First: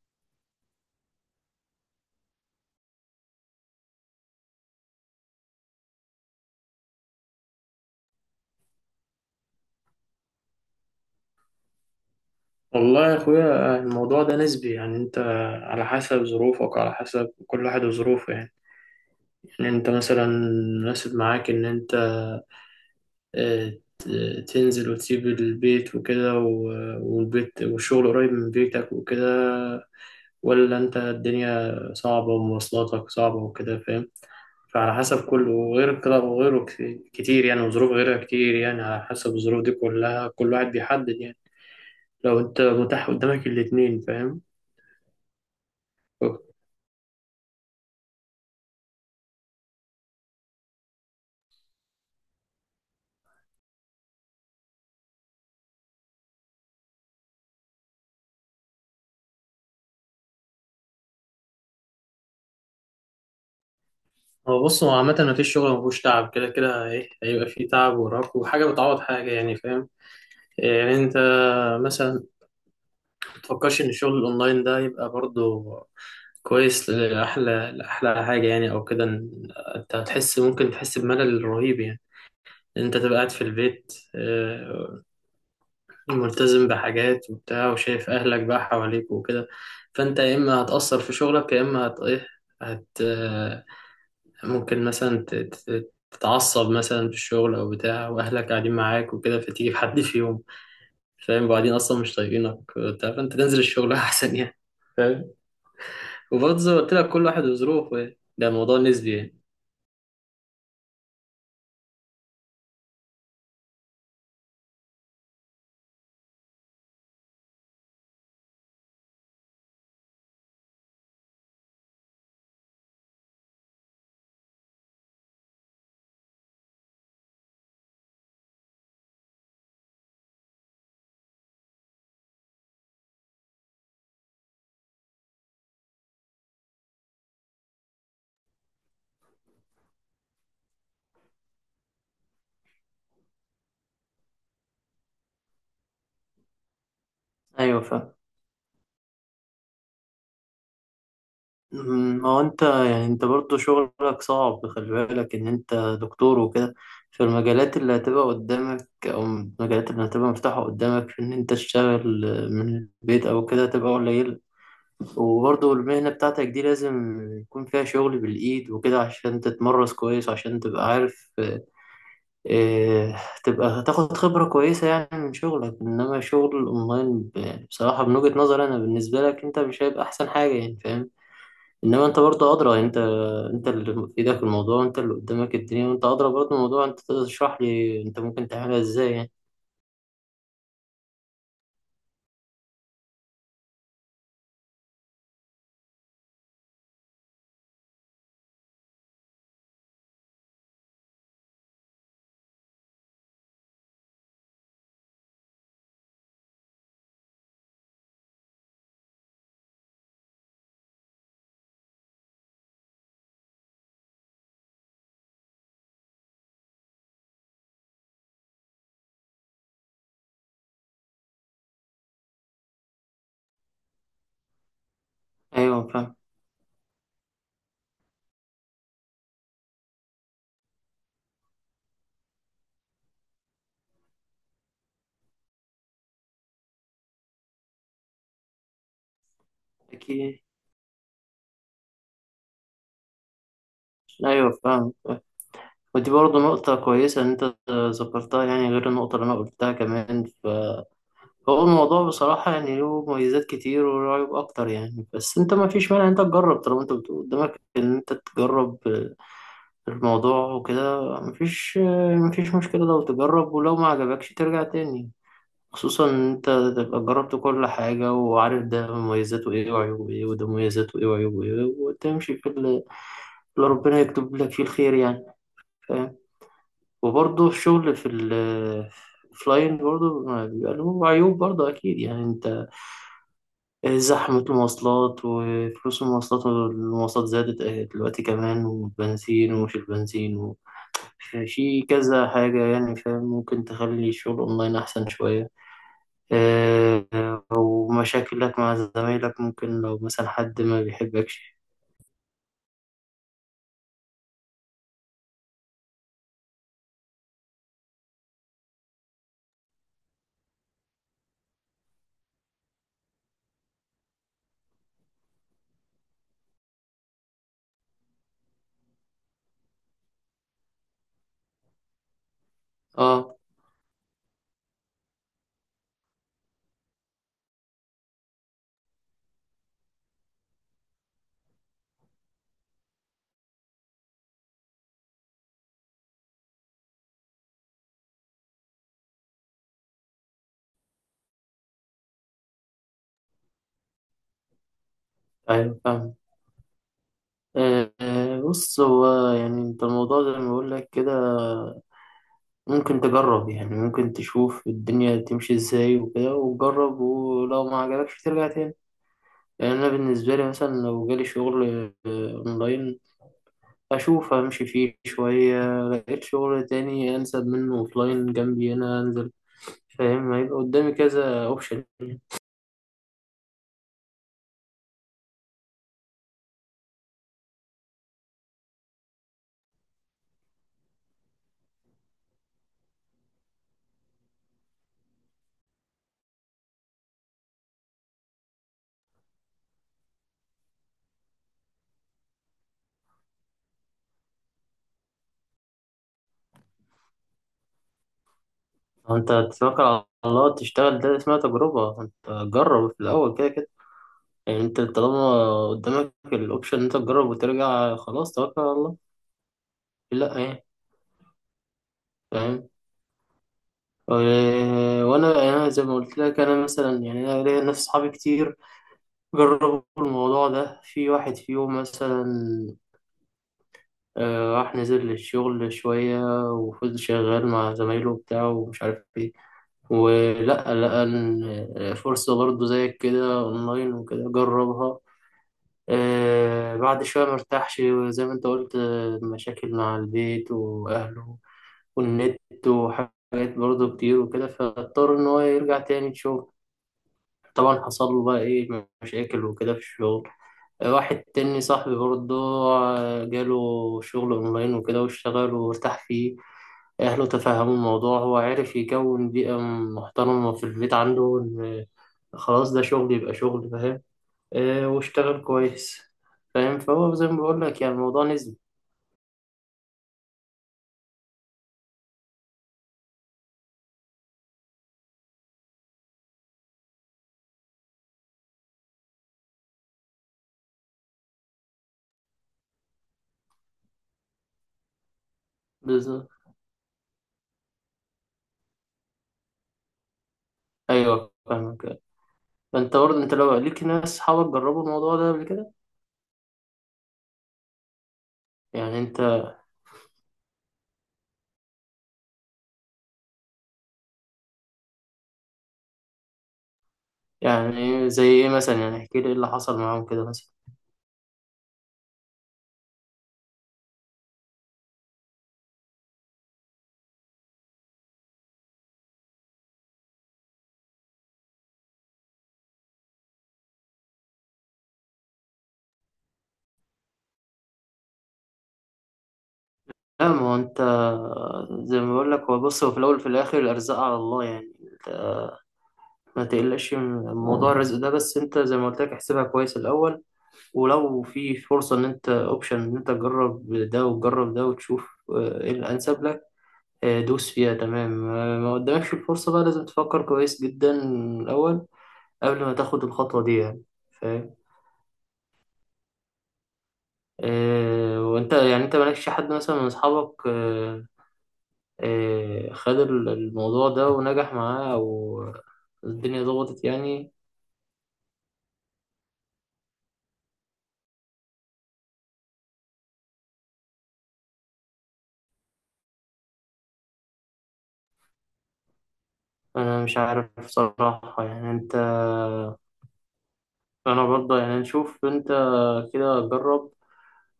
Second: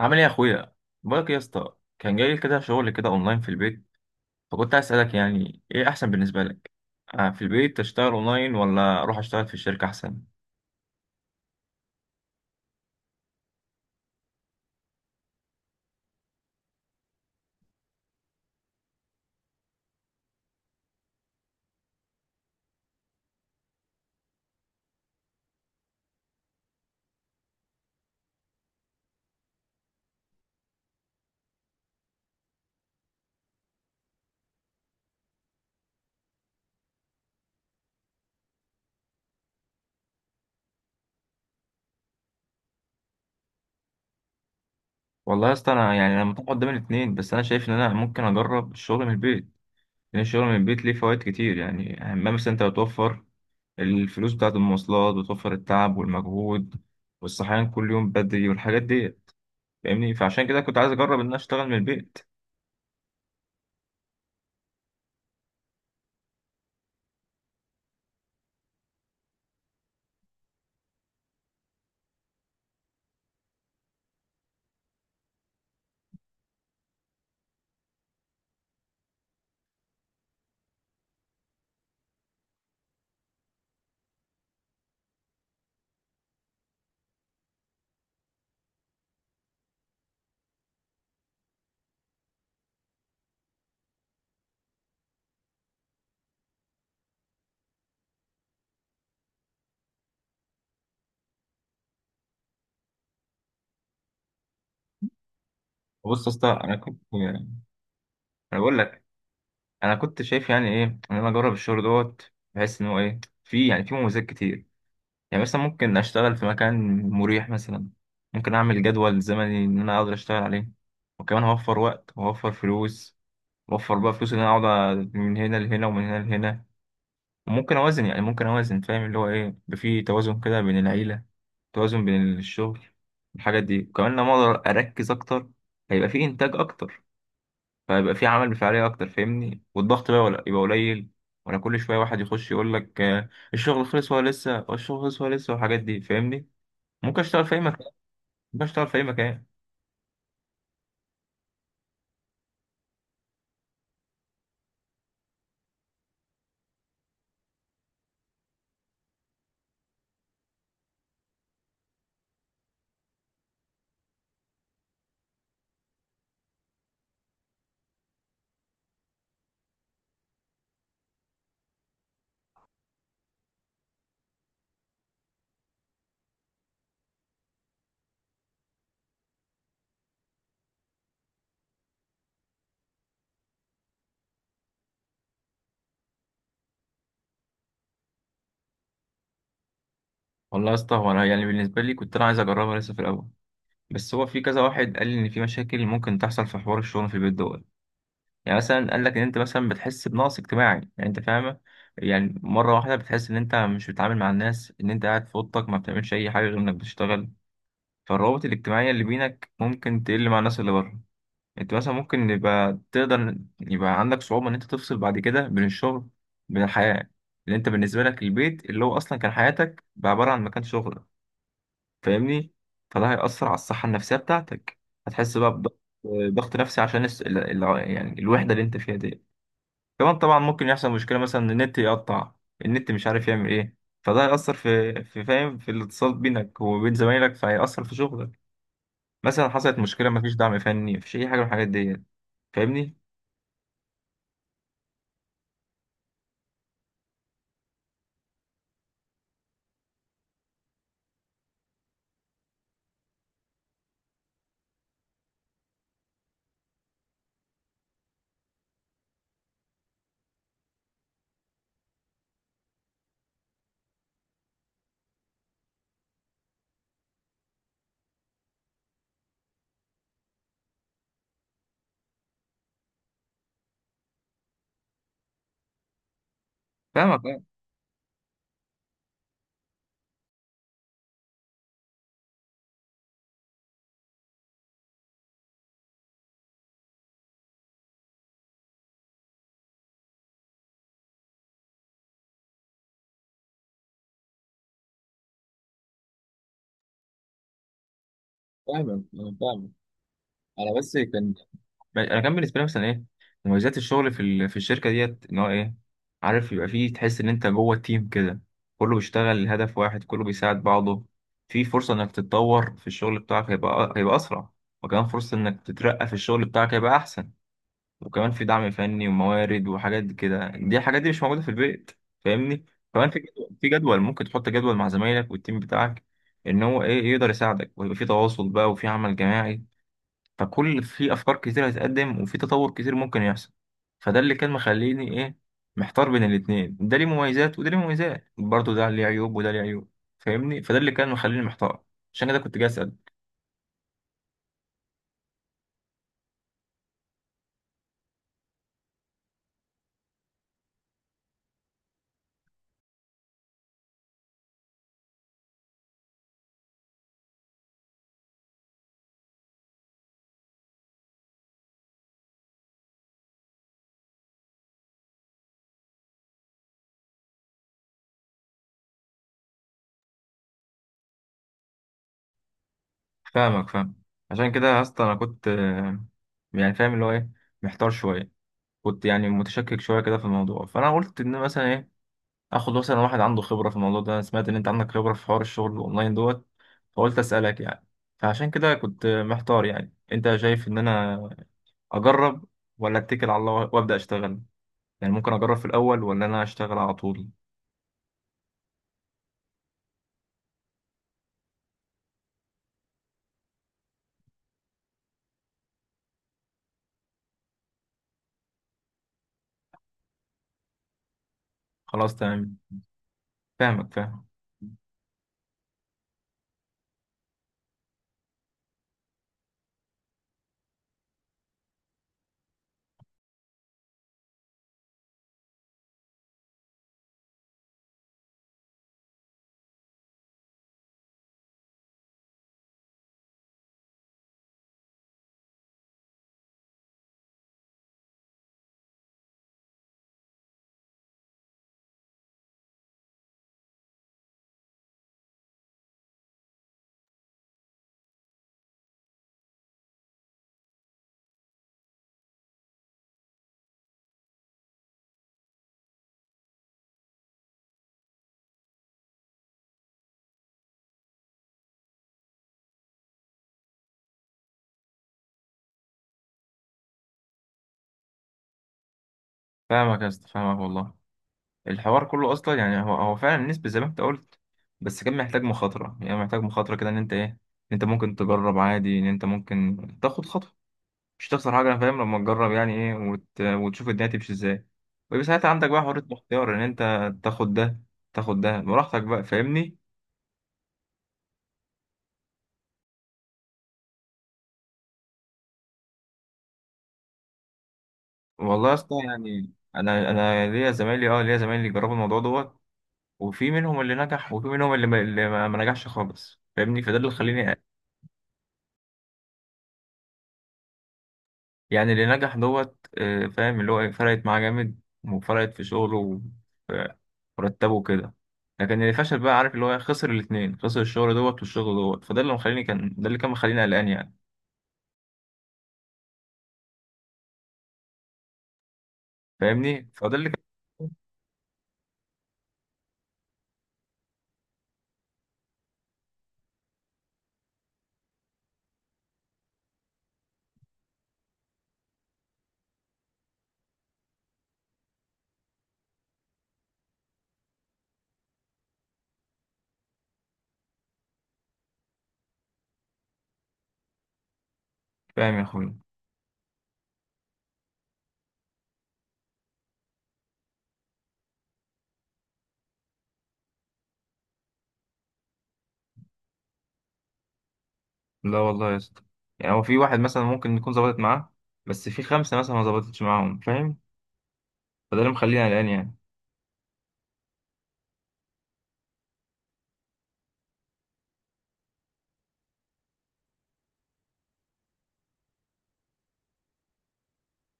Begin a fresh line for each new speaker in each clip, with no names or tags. عامل ايه يا اخويا؟ بقولك إيه يا اسطى، كان جاي لي كده شغل كده اونلاين في البيت، فكنت عايز اسالك يعني ايه احسن بالنسبه لك. آه، في البيت تشتغل اونلاين ولا اروح اشتغل في الشركه احسن؟
والله يا اخويا، الموضوع ده نسبي يعني. انت على حسب ظروفك، على حسب كل واحد وظروفه يعني انت مثلا مناسب معاك ان انت آه، ت- تنزل وتسيب البيت وكده، والبيت والشغل قريب من بيتك وكده، ولا انت الدنيا صعبة ومواصلاتك صعبة وكده، فاهم؟ فعلى حسب كله، وغير كده وغيره كتير يعني، وظروف غيرها كتير يعني. على حسب الظروف دي كلها، كل واحد بيحدد يعني. لو انت متاح قدامك الاتنين، فاهم؟
والله يا اسطى انا متاح قدام الاثنين، بس انا شايف ان انا ممكن اجرب الشغل من البيت، لان الشغل من البيت ليه فوائد كتير. يعني اهمها مثلا انت بتوفر الفلوس بتاعه المواصلات، وتوفر التعب والمجهود والصحيان كل يوم بدري والحاجات دي، فاهمني؟ فعشان كده كنت عايز اجرب ان انا اشتغل من البيت.
هو بص، هو عامة مفيش شغل مفهوش تعب، كده كده ايه هيبقى فيه تعب وراك، وحاجة بتعوض حاجة يعني، فاهم؟ يعني انت مثلا متفكرش ان الشغل الاونلاين ده يبقى برضه كويس لأحلى حاجة يعني، او كده. إن انت هتحس، ممكن تحس بملل رهيب يعني، إن انت تبقى قاعد في البيت، آه، ملتزم بحاجات وبتاع، وشايف اهلك بقى حواليك وكده. فانت يا اما هتأثر في شغلك، يا اما هت ايه هت ممكن مثلا تتعصب مثلا في الشغل او بتاع، واهلك قاعدين معاك وكده، فتيجي في حد فيهم، فاهم؟ وبعدين اصلا مش طايقينك وبتاع، فانت تنزل الشغل احسن يعني، فاهم؟
بص يا اسطى،
وبرضه زي
انا
ما قلت
كنت،
لك، كل واحد وظروفه يعني، ده
انا
موضوع
بقول،
نسبي يعني.
انا كنت شايف يعني ايه، ان انا اجرب الشغل دوت، بحيث ان هو ايه، في يعني في مميزات كتير. يعني مثلا ممكن اشتغل في مكان مريح، مثلا ممكن اعمل جدول زمني ان انا اقدر اشتغل عليه، وكمان هوفر وقت وهوفر فلوس. وفر بقى فلوس ان انا اقعد من هنا لهنا ومن هنا لهنا، وممكن اوازن يعني ممكن اوازن فاهم اللي هو ايه، يبقى في توازن كده بين العيله، توازن بين الشغل، الحاجات دي. وكمان لما اقدر اركز اكتر، هيبقى في انتاج اكتر، فيبقى في عمل بفاعلية أكتر، فاهمني؟ والضغط بقى ولا يبقى قليل، ولا كل شوية واحد يخش يقول لك الشغل خلص ولا لسه، والشغل خلص ولا لسه، والحاجات دي، فاهمني؟ ممكن أشتغل في أي
ايوه
مكان،
فاهم.
ممكن أشتغل في أي مكان.
ما هو انت، يعني انت برضو شغلك صعب، خلي بالك ان انت دكتور وكده. في المجالات اللي هتبقى قدامك، او المجالات اللي هتبقى مفتوحة قدامك في ان انت تشتغل من البيت او كده، هتبقى قليلة. وبرضه المهنة بتاعتك دي لازم يكون فيها شغل بالإيد وكده، عشان تتمرس كويس، عشان تبقى عارف إيه، تبقى تاخد خبرة كويسة يعني من شغلك. إنما شغل الأونلاين بصراحة من وجهة نظري أنا بالنسبة لك، أنت مش هيبقى أحسن حاجة يعني، فاهم؟ إنما أنت برضه أدرى يعني. أنت اللي في إيدك الموضوع، وأنت اللي قدامك الدنيا، وأنت أدرى برضه الموضوع. أنت تقدر تشرح لي أنت ممكن تعملها إزاي يعني.
والله يا اسطى، هو أنا يعني بالنسبة لي كنت أنا عايز أجربها لسه في الأول، بس هو في كذا واحد قال لي إن في مشاكل ممكن تحصل في حوار الشغل في البيت دوت. يعني مثلا قال لك إن أنت مثلا بتحس بنقص اجتماعي، يعني أنت فاهمة، يعني مرة واحدة بتحس إن أنت مش بتتعامل مع الناس، إن أنت قاعد في أوضتك ما بتعملش أي حاجة غير إنك بتشتغل. فالروابط الاجتماعية اللي بينك ممكن تقل مع الناس اللي بره. انت مثلا ممكن يبقى تقدر يبقى عندك صعوبة ان انت تفصل بعد كده بين الشغل، بين الحياة، لان انت بالنسبة لك البيت اللي هو اصلا كان حياتك بقى عبارة عن مكان شغلك، فاهمني؟ فده هيأثر على الصحة النفسية بتاعتك، هتحس بقى بضغط،
أيوه فاهم.
ضغط نفسي عشان يعني الوحدة اللي انت فيها دي. كمان طبعا ممكن يحصل مشكلة، مثلا ان النت يقطع، النت مش عارف يعمل ايه، فده هيأثر في الاتصال بينك وبين زمايلك، فهيأثر في شغلك. مثلا حصلت مشكله،
أكيد.
مفيش دعم فني، مفيش اي حاجه من الحاجات ديت، فاهمني؟
أيوه فاهم. ودي برضه نقطة كويسة إن أنت ذكرتها يعني، غير النقطة اللي أنا قلتها كمان. فهو الموضوع بصراحة يعني له مميزات كتير وله عيوب أكتر يعني، بس أنت ما فيش مانع إن أنت تجرب، طالما أنت بتقول قدامك إن أنت تجرب الموضوع وكده. ما فيش مشكلة لو تجرب، ولو ما عجبكش ترجع تاني. خصوصا إن أنت تبقى جربت كل حاجة، وعارف ده مميزاته إيه وعيوبه إيه، وده مميزاته إيه وعيوبه إيه، وتمشي في اللي ربنا يكتب لك فيه الخير يعني، فاهم؟
فاهمك آه،
وبرضه الشغل في ال فلاين برضه ما بيبقى له عيوب برضه أكيد يعني، أنت زحمة المواصلات وفلوس المواصلات، والمواصلات زادت دلوقتي كمان، والبنزين ومش البنزين، وفي كذا حاجة يعني، فاهم؟ ممكن تخلي الشغل أونلاين أحسن شوية. آه، أو مشاكلك مع
فاهمك
زمايلك،
انا
ممكن
فاهمك.
لو مثلا حد ما
انا بس كان،
بيحبكش.
انا كان بالنسبه لي مثلا ايه مميزات الشغل في الشركه ديت، ان هو ايه، عارف يبقى فيه، تحس ان انت جوه التيم كده، كله بيشتغل لهدف واحد، كله بيساعد بعضه. في فرصه انك تتطور في الشغل بتاعك، هيبقى اسرع، وكمان فرصه انك تترقى في الشغل بتاعك هيبقى احسن. وكمان في دعم فني وموارد وحاجات دي كده، دي الحاجات دي مش موجودة في البيت، فاهمني؟ كمان في
اه،
جدول في جدول ممكن تحط جدول مع زمايلك والتيم بتاعك، ان هو ايه، يقدر يساعدك، ويبقى في تواصل بقى وفي عمل جماعي، فكل في افكار كتير هتقدم، وفي تطور كتير ممكن يحصل. فده اللي كان مخليني ايه، محتار بين الاتنين، ده ليه مميزات وده ليه مميزات، برضه ده ليه عيوب وده ليه عيوب، فاهمني؟ فده اللي كان مخليني محتار، عشان كده كنت جاي اسال.
أيوة فاهم. بص، هو يعني أنت الموضوع زي ما بقول لك كده، ممكن تجرب يعني، ممكن تشوف الدنيا تمشي ازاي وكده، وجرب، ولو ما عجبكش ترجع تاني. يعني انا بالنسبه لي مثلا لو جالي شغل اونلاين، اشوف امشي فيه شويه، لقيت شغل تاني انسب منه اوفلاين جنبي هنا انزل، فاهم؟ هيبقى قدامي كذا اوبشن.
فاهمك فاهم، عشان كده يا اسطى انا كنت يعني فاهم اللي هو ايه، محتار شوية، كنت يعني متشكك شويه كده في الموضوع، فانا قلت ان مثلا ايه، اخد مثلا واحد عنده خبره في الموضوع ده، انا سمعت ان انت عندك خبره في حوار الشغل الاونلاين دوت، فقلت اسالك يعني. فعشان كده كنت محتار، يعني انت شايف ان انا اجرب ولا اتكل على الله وابدا اشتغل؟ يعني ممكن اجرب في الاول ولا انا اشتغل على طول؟
انت تتوكل على الله تشتغل، ده اسمها تجربه. انت جرب في الاول، كده كده يعني. انت طالما قدامك الاوبشن إن انت تجرب وترجع، خلاص توكل على الله، لا يعني،
خلاص تمام،
فاهم؟
فاهمك فاهم.
وانا يعني، أنا زي ما قلت لك، انا مثلا يعني انا ليا ناس صحابي كتير جربوا الموضوع ده. في واحد فيهم مثلا راح نزل للشغل شوية، وفضل شغال مع زمايله بتاعه ومش عارف ايه، ولا لقى إن فرصة برضه زيك كده اونلاين وكده، جربها. بعد شوية مرتاحش، زي ما انت قلت. مشاكل مع البيت واهله والنت، وحاجات برضه كتير وكده، فاضطر ان هو يرجع تاني شغل. طبعا حصل له بقى ايه مشاكل وكده في الشغل. واحد تاني صاحبي برضه جاله شغل اونلاين وكده، واشتغل وارتاح فيه. اهله تفهموا الموضوع، هو عارف يكون بيئة محترمة في البيت عنده، ان خلاص ده شغل يبقى شغل، فاهم؟ واشتغل كويس، فاهم؟ فهو زي ما بقول لك يعني الموضوع نسبي.
فاهمك يا اسطى، فاهمك والله. الحوار كله اصلا يعني هو فعلا نسبي زي ما انت قلت، بس كان محتاج مخاطره، يعني محتاج مخاطره كده، ان انت ايه، إن انت ممكن تجرب عادي، ان انت ممكن تاخد خطوه، مش هتخسر حاجة، أنا فاهم لما تجرب يعني إيه وتشوف الدنيا تمشي إزاي، ويبقى ساعتها عندك بقى حرية
بالظبط.
الاختيار، إن أنت تاخد ده تاخد ده براحتك بقى، فاهمني؟
ايوه فاهمك. فانت برضه انت لو ليك ناس صحابك جربوا الموضوع ده قبل كده،
والله يا
يعني
اسطى،
انت،
يعني أنا ليا زمايلي جربوا الموضوع دوت، وفي منهم اللي نجح، وفي منهم اللي ما نجحش خالص، فاهمني؟ فده اللي خليني
يعني زي ايه مثلا؟ يعني احكي لي ايه اللي حصل معاهم كده مثلا؟
يعني. اللي نجح دوت آه، فاهم اللي هو إيه، فرقت معاه جامد، وفرقت في شغله وفي مرتبه كده. لكن اللي فشل بقى، عارف اللي هو إيه، خسر الاتنين، خسر الشغل دوت والشغل دوت، فده اللي مخليني كان ده اللي كان مخليني قلقان يعني، فاهمني؟ فده
لا،
اللي
ما
كان
هو انت، زي ما بقول لك، هو بص، هو في الاول وفي الاخر الارزاق على الله يعني. انت ما تقلقش من موضوع الرزق ده، بس انت زي ما قلت لك احسبها كويس الاول. ولو في فرصه ان انت اوبشن ان انت تجرب ده وتجرب ده وتشوف ايه الانسب لك، اه، دوس فيها، تمام. اه، ما قدامكش الفرصه بقى، لازم تفكر كويس جدا الاول قبل ما تاخد الخطوه دي يعني، فاهم؟
فاهم يا اخويا.
اه، وانت يعني، انت مالكش حد مثلا من اصحابك خد الموضوع ده ونجح معاه، أو الدنيا ضغطت يعني؟
لا والله يا اسطى، يعني هو في واحد مثلا ممكن يكون ظبطت معاه، بس في خمسة مثلا ما ظبطتش معاهم، فاهم؟ فده اللي مخليني قلقان يعني.
أنا مش عارف بصراحة يعني. أنت، أنا برضه يعني نشوف. أنت كده جرب،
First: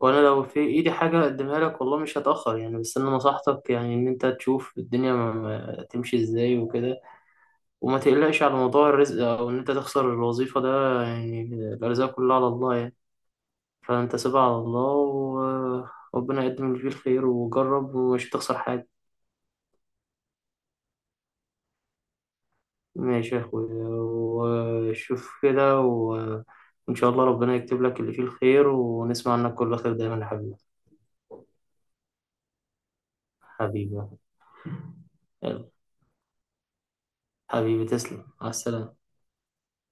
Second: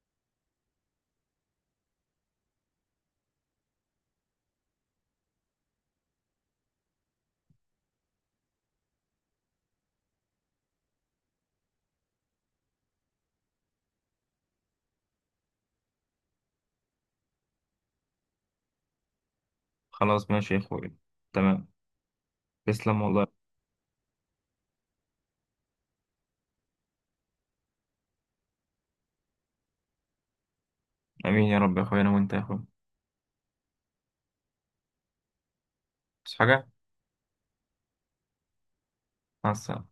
وأنا لو في إيدي حاجة أقدمها لك والله مش هتأخر يعني. بس أنا نصحتك يعني إن أنت تشوف الدنيا ما تمشي إزاي وكده، وما تقلقش على موضوع الرزق أو إن أنت تخسر الوظيفة ده يعني، الأرزاق كلها على الله يعني. فأنت سيبها على الله، وربنا يقدم اللي فيه الخير، وجرب ومش هتخسر حاجة.
خلاص ماشي يا اخويا، تمام، تسلم والله.
ماشي يا أخويا، وشوف كده، وإن شاء الله ربنا يكتب لك اللي فيه الخير، ونسمع عنك كل خير دايما يا حبيبي.
امين يا رب، يا اخويا انا وانت يا اخويا.
حبيبي، يلا،
بس حاجة،
حبيبي تسلم، مع السلامة.
مع السلامة.